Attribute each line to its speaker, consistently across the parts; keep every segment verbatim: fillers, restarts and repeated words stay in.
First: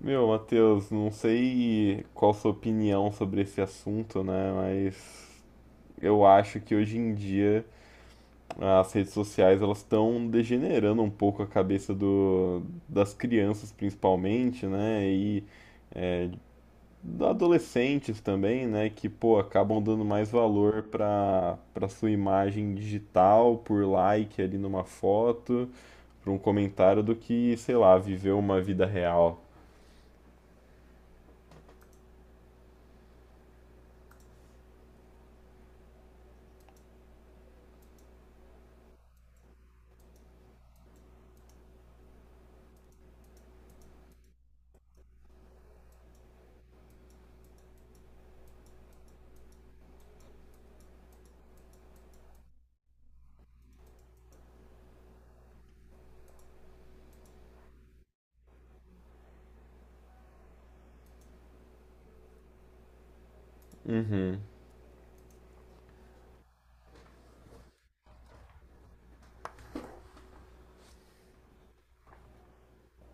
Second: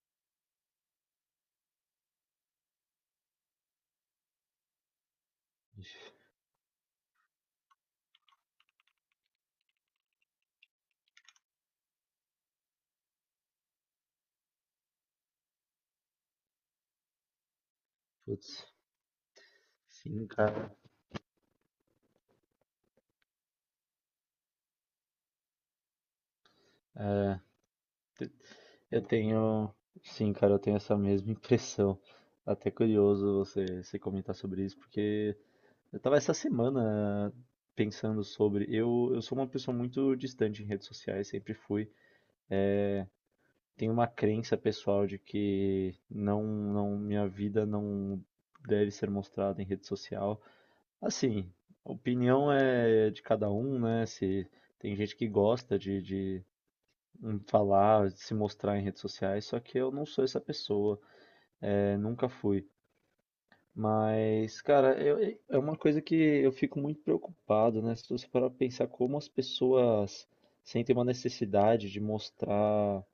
Speaker 1: Meu, Matheus, não sei qual sua opinião sobre esse assunto, né? Mas eu acho que hoje em dia as redes sociais elas estão degenerando um pouco a cabeça do, das crianças principalmente, né? E dos adolescentes também,
Speaker 2: Putz,
Speaker 1: né? Que, pô, acabam dando
Speaker 2: sim,
Speaker 1: mais
Speaker 2: cara.
Speaker 1: valor para para sua imagem digital, por like ali numa foto, por um comentário do que, sei lá, viver uma vida
Speaker 2: Eu
Speaker 1: real.
Speaker 2: tenho. Sim, cara, eu tenho essa mesma impressão. Até curioso você, você comentar sobre isso, porque eu tava essa semana pensando sobre. Eu, eu sou uma pessoa muito distante em redes sociais, sempre fui. Tenho uma crença pessoal de que não, não, minha vida não deve ser mostrada em rede social. Assim, a opinião é de cada um, né? Se tem gente que gosta de, de em falar, se mostrar em redes sociais, só que eu não sou essa pessoa, é, nunca fui. Mas, cara, eu- é uma coisa que eu fico muito preocupado, né? Se você parar pra pensar como as pessoas sentem uma necessidade de mostrar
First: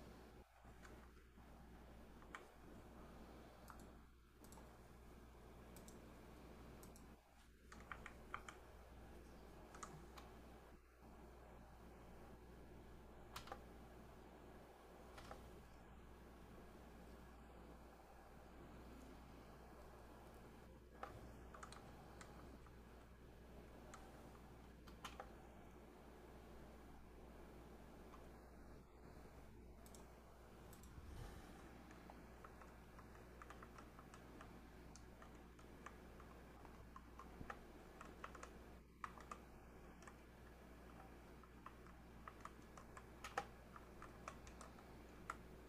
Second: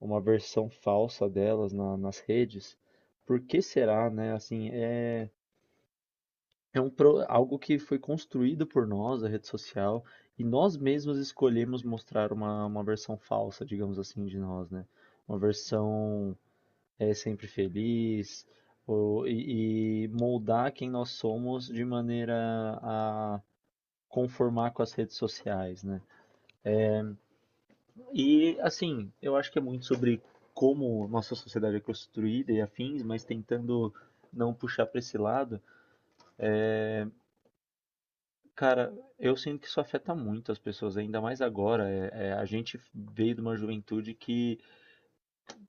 Speaker 2: uma versão falsa delas na- nas redes, por que será, né? Assim, é, é um, pro- algo que foi construído por nós, a rede social, e nós mesmos escolhemos mostrar uma, uma versão falsa, digamos assim, de nós, né? Uma versão é sempre feliz, ou, e, e moldar quem nós somos de maneira a conformar com as redes sociais, né? E assim, eu acho que é muito sobre como nossa sociedade é construída e afins, mas tentando não puxar para esse lado. Cara, eu sinto que isso afeta muito as pessoas, ainda mais agora. É, é, a gente veio de uma juventude que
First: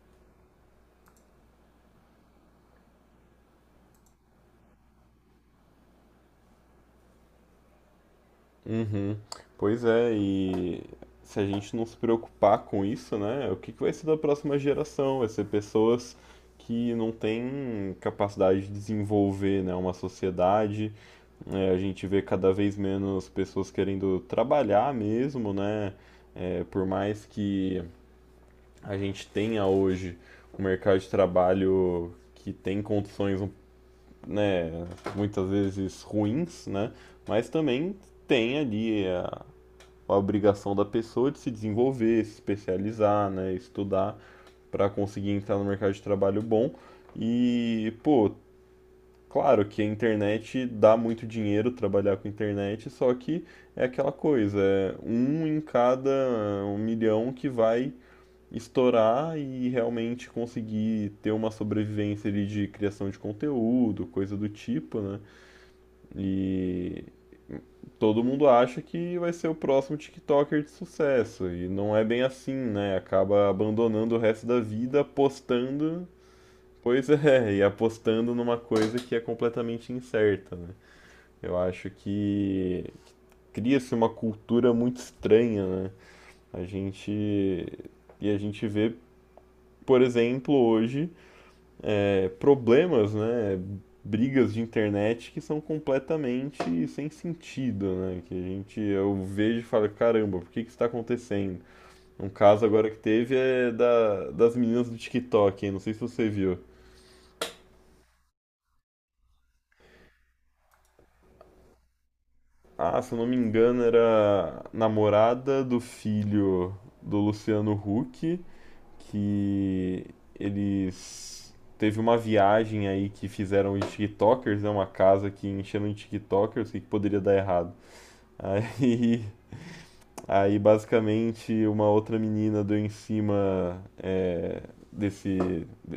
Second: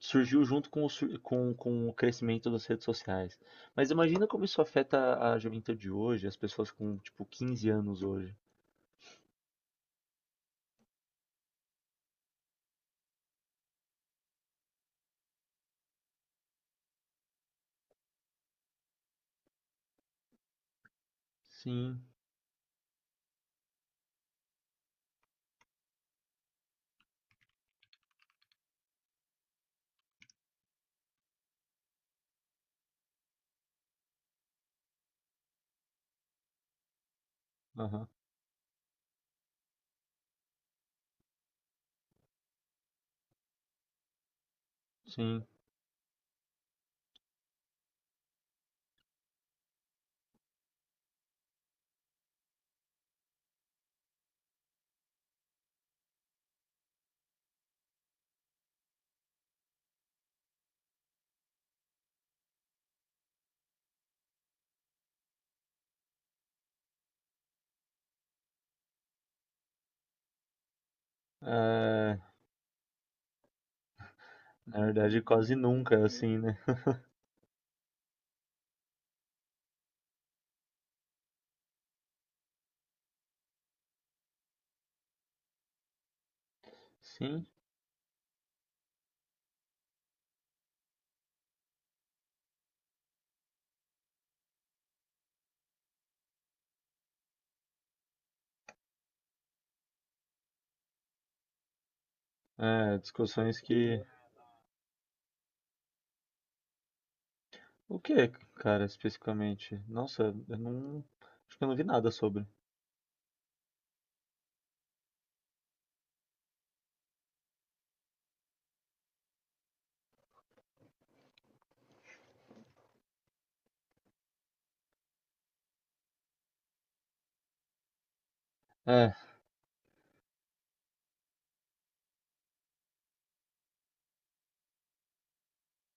Speaker 2: surgiu junto com o, sur- com, com o crescimento das redes sociais. Mas imagina como isso afeta a juventude de hoje, as pessoas com, tipo, quinze anos hoje.
Speaker 1: Uhum. Pois é, e se a gente não se preocupar com isso, né, o que que vai ser da próxima geração? Vai ser pessoas que não têm capacidade de desenvolver, né, uma sociedade. É, a gente
Speaker 2: Sim,
Speaker 1: vê cada vez menos pessoas querendo trabalhar mesmo, né? É, por mais que a gente tenha hoje um mercado de trabalho que tem condições, né, muitas vezes ruins, né, mas também
Speaker 2: aham,
Speaker 1: tem ali a obrigação da pessoa de se desenvolver, se especializar, né, estudar para conseguir
Speaker 2: sim.
Speaker 1: entrar no mercado de trabalho bom. E, pô, claro que a internet dá muito dinheiro trabalhar com internet, só que é aquela coisa, é um em cada um milhão que vai estourar e realmente conseguir ter uma sobrevivência ali de criação de conteúdo, coisa do tipo, né? E todo mundo acha que vai ser o próximo TikToker de sucesso. E não é
Speaker 2: É,
Speaker 1: bem assim, né? Acaba abandonando o resto da
Speaker 2: na
Speaker 1: vida
Speaker 2: verdade, quase nunca, é
Speaker 1: apostando.
Speaker 2: assim, né?
Speaker 1: Pois é, e apostando numa coisa que é completamente incerta, né? Eu acho que cria-se uma cultura muito estranha, né? A
Speaker 2: Sim,
Speaker 1: gente. E a gente vê, por exemplo, hoje problemas, né, brigas de internet que são completamente sem sentido, né, que a gente, eu vejo e falo, caramba, por que que isso tá acontecendo? Um caso agora
Speaker 2: é,
Speaker 1: que teve
Speaker 2: discussões
Speaker 1: é
Speaker 2: que...
Speaker 1: da, das meninas do TikTok, hein, não sei se você viu.
Speaker 2: O que, cara, especificamente? Nossa, eu não... Acho que eu não vi nada sobre.
Speaker 1: Ah, se eu não me engano, era namorada do filho do Luciano Huck, que eles teve uma viagem aí que fizeram os TikTokers, né, uma casa que encheram de TikTokers, o que que poderia dar errado?
Speaker 2: É,
Speaker 1: Aí, aí basicamente uma outra menina deu em cima é, desse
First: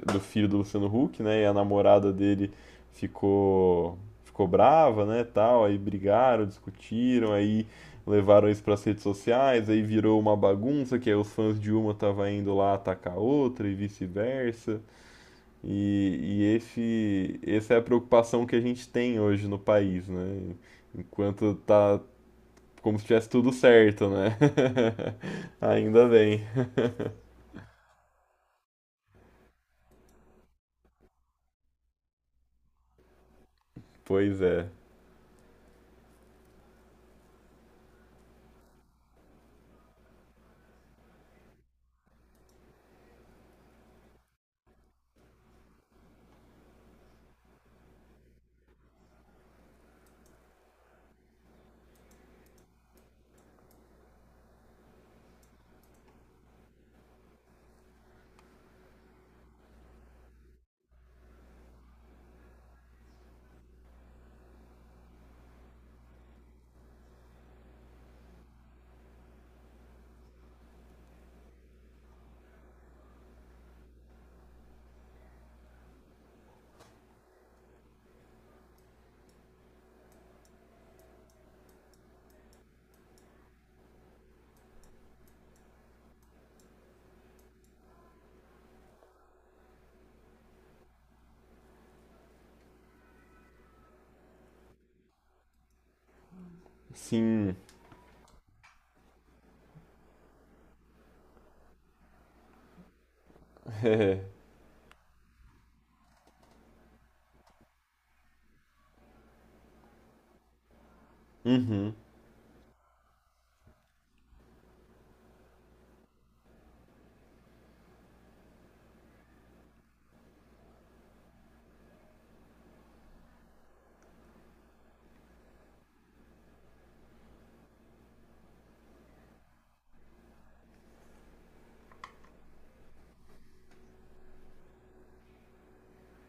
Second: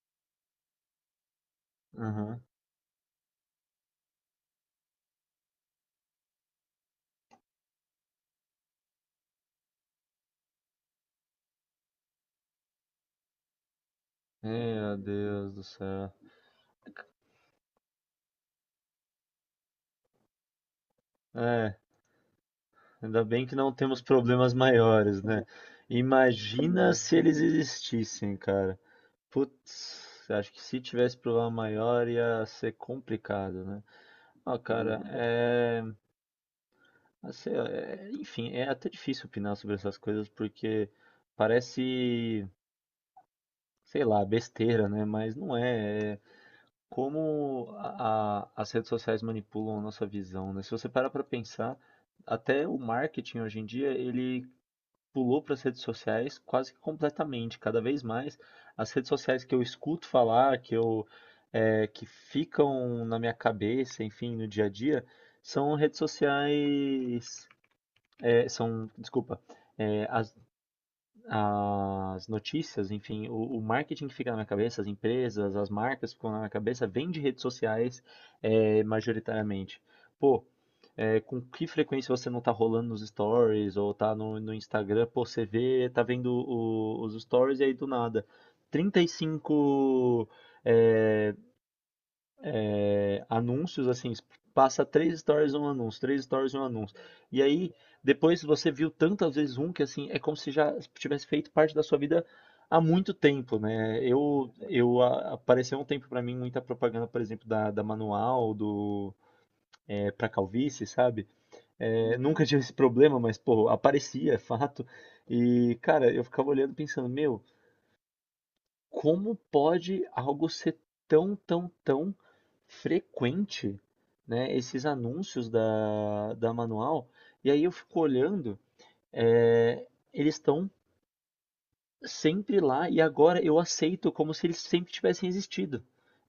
Speaker 1: do filho do Luciano Huck, né? E a namorada
Speaker 2: aham.
Speaker 1: dele ficou ficou brava, né, tal, aí brigaram, discutiram, aí levaram isso para as redes sociais, aí virou uma bagunça, que aí os fãs de uma estavam indo lá atacar a outra e vice-versa.
Speaker 2: Meu Deus do céu.
Speaker 1: E, e esse, essa é a preocupação que a gente tem hoje no país, né? Enquanto
Speaker 2: É,
Speaker 1: tá como se
Speaker 2: Ainda
Speaker 1: tivesse
Speaker 2: bem
Speaker 1: tudo
Speaker 2: que não temos
Speaker 1: certo, né?
Speaker 2: problemas maiores, né?
Speaker 1: Ainda bem.
Speaker 2: Imagina se eles existissem, cara. Putz, acho que se tivesse problema maior ia ser complicado, né?
Speaker 1: Pois
Speaker 2: Ó,
Speaker 1: é.
Speaker 2: cara, é, assim, ó, é- enfim, é até difícil opinar sobre essas coisas porque parece, sei lá, besteira, né? Mas não é. É como a- a- as redes sociais manipulam a nossa visão, né? Se você parar pra pensar, até o marketing hoje em dia, ele pulou para as redes sociais quase que completamente. Cada vez mais, as redes sociais que eu escuto falar, que eu é, que ficam na minha cabeça, enfim, no dia a dia, são redes sociais, é, são, desculpa, é, as as notícias, enfim, o, o marketing que fica na minha cabeça, as empresas, as marcas que ficam na minha cabeça, vem de redes sociais, é, majoritariamente. Pô, é, com que frequência você não tá rolando nos stories ou tá no, no Instagram, pô, você vê, tá vendo o- os stories e aí do nada, trinta e cinco é, é, anúncios, assim, passa três stories um anúncio, três stories um anúncio. E
Speaker 1: Sim.
Speaker 2: aí, depois você viu tantas vezes um que, assim, é como se já tivesse feito parte da sua vida há muito tempo, né? Eu, eu a- apareceu um tempo pra mim muita propaganda, por exemplo, da, da Manual, do é, para calvície, sabe?
Speaker 1: Uhum.
Speaker 2: É, nunca tive esse problema, mas pô, aparecia, é fato. E cara, eu ficava olhando pensando, meu, como pode algo ser tão, tão, tão frequente, né? Esses anúncios da, da Manual. E aí eu fico olhando, é, eles estão sempre lá e agora eu aceito como se eles sempre tivessem existido.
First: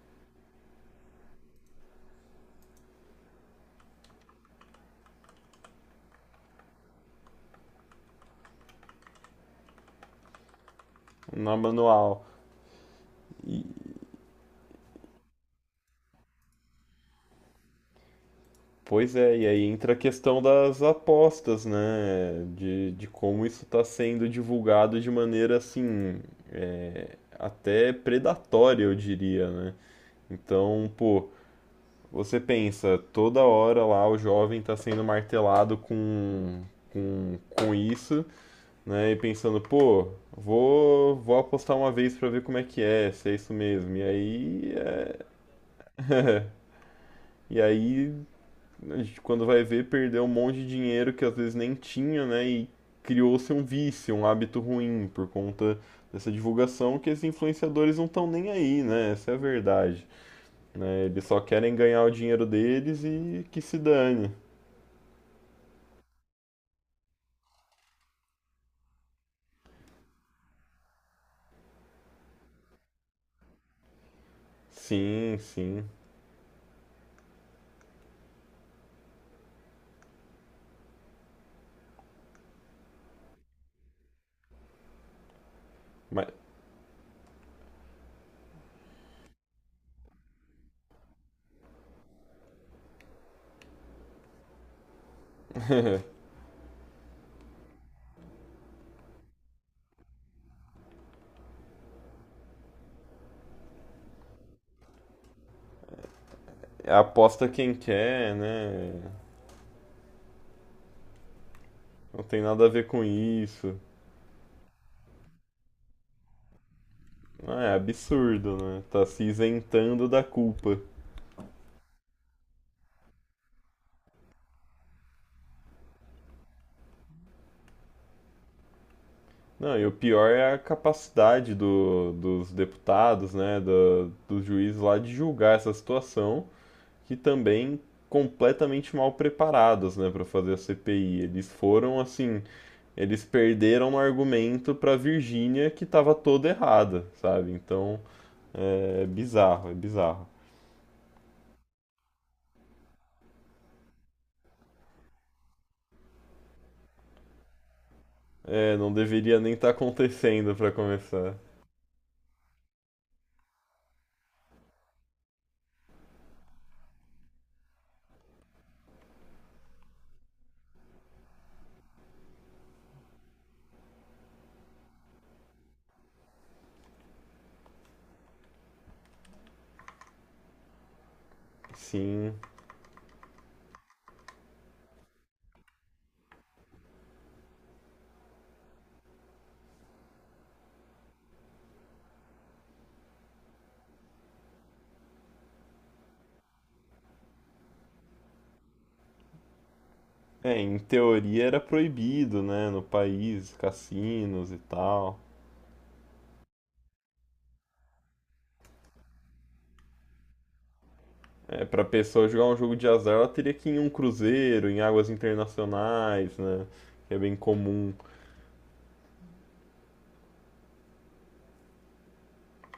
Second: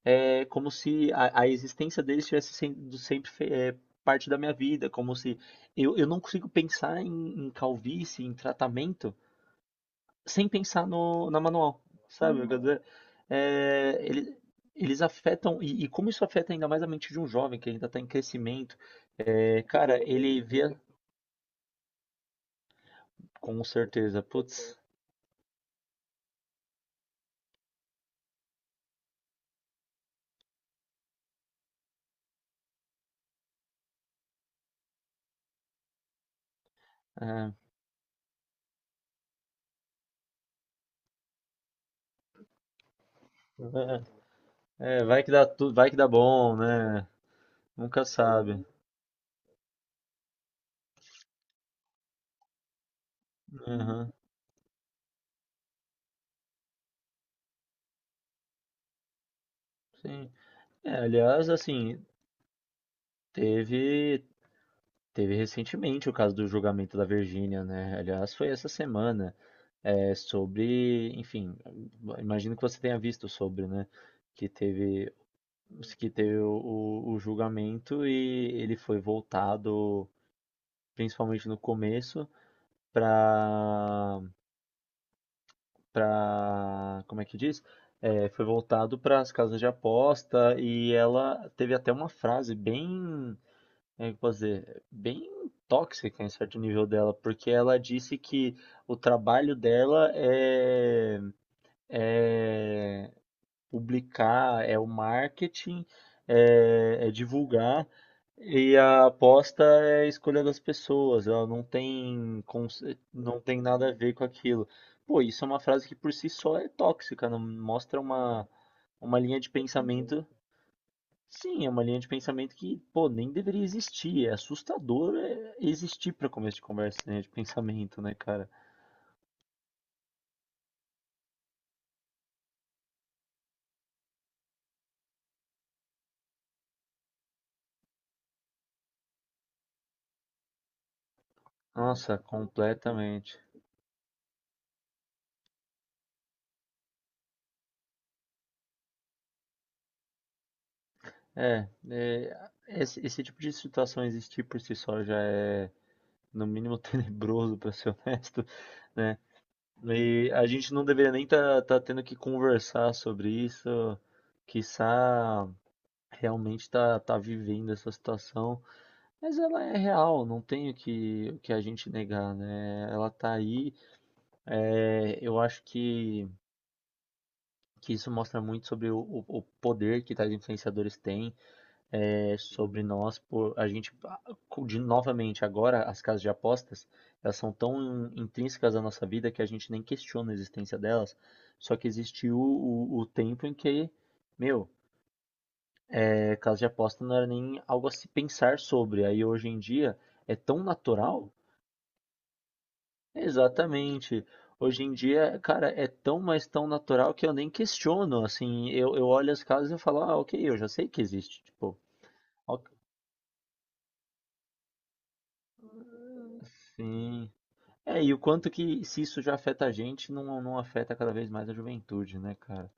Speaker 2: É como se a, a existência deles tivesse sendo sempre fe- é, parte da minha vida, como se eu, eu não consigo pensar em, em calvície, em tratamento, sem pensar no, na
Speaker 1: Na
Speaker 2: manual,
Speaker 1: manual.
Speaker 2: sabe? Eu Uhum. quero dizer?
Speaker 1: E-
Speaker 2: É, ele- Eles afetam, e, e como isso afeta ainda mais a mente de um jovem que ainda está em crescimento,
Speaker 1: pois é, e
Speaker 2: é,
Speaker 1: aí entra a
Speaker 2: cara, ele
Speaker 1: questão
Speaker 2: vê
Speaker 1: das apostas, né? De, de como isso
Speaker 2: com
Speaker 1: está
Speaker 2: certeza,
Speaker 1: sendo
Speaker 2: putz,
Speaker 1: divulgado de maneira assim, é, até predatória, eu diria, né? Então, pô, você pensa, toda hora lá o jovem está sendo martelado com, com,
Speaker 2: é,
Speaker 1: com isso. Né? E pensando, pô, vou, vou apostar uma vez pra ver como é que é, se é isso mesmo. E aí,
Speaker 2: é, é, vai
Speaker 1: é-
Speaker 2: que dá tudo, vai que dá bom, né?
Speaker 1: e
Speaker 2: Nunca
Speaker 1: aí
Speaker 2: sabe.
Speaker 1: a gente, quando vai ver, perdeu um monte de dinheiro que às vezes nem tinha, né? E criou-se um
Speaker 2: Uhum,
Speaker 1: vício, um hábito ruim por conta dessa divulgação que esses influenciadores não estão nem aí, né? Essa é a verdade,
Speaker 2: sim. É,
Speaker 1: né? Eles só
Speaker 2: aliás,
Speaker 1: querem ganhar
Speaker 2: assim,
Speaker 1: o dinheiro deles e que se
Speaker 2: teve,
Speaker 1: dane.
Speaker 2: teve recentemente o caso do julgamento da Virgínia, né? Aliás, foi essa semana. É, sobre, enfim, imagino que você tenha visto sobre, né? Que teve,
Speaker 1: Sim, sim.
Speaker 2: que teve o, o- o julgamento e ele foi voltado, principalmente no começo, para,
Speaker 1: Mas
Speaker 2: para, como é que diz? É, foi voltado para as casas de aposta e ela teve até uma frase bem, como é que eu posso dizer, bem tóxica em certo nível dela, porque ela disse que o trabalho dela é é publicar, é o marketing,
Speaker 1: é,
Speaker 2: é, é
Speaker 1: aposta quem
Speaker 2: divulgar
Speaker 1: quer,
Speaker 2: e
Speaker 1: né?
Speaker 2: a aposta é a escolha das pessoas, ela não
Speaker 1: Não tem
Speaker 2: tem,
Speaker 1: nada a ver
Speaker 2: conce-
Speaker 1: com
Speaker 2: não tem
Speaker 1: isso.
Speaker 2: nada a ver com aquilo. Pô, isso é uma frase que por si só é tóxica, não
Speaker 1: Ah, é
Speaker 2: mostra uma,
Speaker 1: absurdo, né? Tá
Speaker 2: uma
Speaker 1: se
Speaker 2: linha de
Speaker 1: isentando da
Speaker 2: pensamento.
Speaker 1: culpa.
Speaker 2: Sim, é uma linha de pensamento que, pô, nem deveria existir. É assustador é, existir para começo de conversa, linha de pensamento, né, cara?
Speaker 1: Não, e o pior é a capacidade do- dos deputados, né, do, dos juízes lá de julgar essa situação, que também completamente mal preparados, né, para fazer a C P I. Eles foram
Speaker 2: Nossa,
Speaker 1: assim, eles
Speaker 2: completamente.
Speaker 1: perderam um argumento para Virgínia que estava toda errada, sabe? Então, é é bizarro, é bizarro.
Speaker 2: É, é, esse, esse tipo de situação existir por si só já é, no mínimo, tenebroso, para ser honesto,
Speaker 1: É, não
Speaker 2: né?
Speaker 1: deveria nem estar
Speaker 2: E a
Speaker 1: acontecendo para
Speaker 2: gente não deveria nem
Speaker 1: começar.
Speaker 2: estar tá, tá tendo que conversar sobre isso, quiçá realmente tá, tá vivendo essa situação, mas ela é real, não tem o que, o que a gente negar, né? Ela tá aí, é, eu acho que, que isso mostra muito sobre o, o o poder que tais influenciadores têm
Speaker 1: Sim,
Speaker 2: é, sobre nós por a gente de novamente agora as casas de apostas elas são tão intrínsecas à nossa vida que a gente nem questiona a existência delas só que existiu o, o tempo em que meu é, casa de aposta não era nem algo a se pensar sobre aí hoje em dia é
Speaker 1: é,
Speaker 2: tão
Speaker 1: em
Speaker 2: natural
Speaker 1: teoria era proibido, né, no país,
Speaker 2: exatamente
Speaker 1: cassinos e
Speaker 2: hoje em
Speaker 1: tal.
Speaker 2: dia cara é tão mas tão natural que eu nem questiono assim eu, eu olho as casas e eu falo ah ok eu já sei que existe
Speaker 1: É,
Speaker 2: tipo
Speaker 1: pra pessoa jogar um
Speaker 2: ok,
Speaker 1: jogo de azar, ela teria que ir em um cruzeiro, em águas internacionais, né, que é
Speaker 2: sim.
Speaker 1: bem comum.
Speaker 2: É, e o quanto que se isso já afeta a gente, não, não afeta cada vez mais a juventude, né, cara?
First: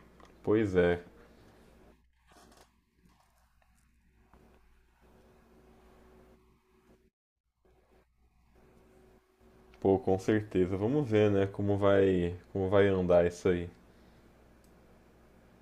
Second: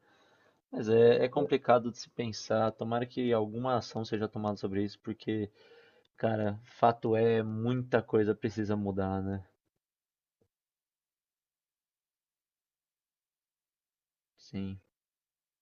Speaker 1: Pois
Speaker 2: Mas
Speaker 1: é,
Speaker 2: é, é complicado de se pensar. Tomara que alguma ação seja tomada sobre isso, porque, cara, fato é, muita coisa precisa mudar, né?
Speaker 1: pô, com certeza. Vamos ver, né, como vai, como vai andar isso aí.
Speaker 2: Sim.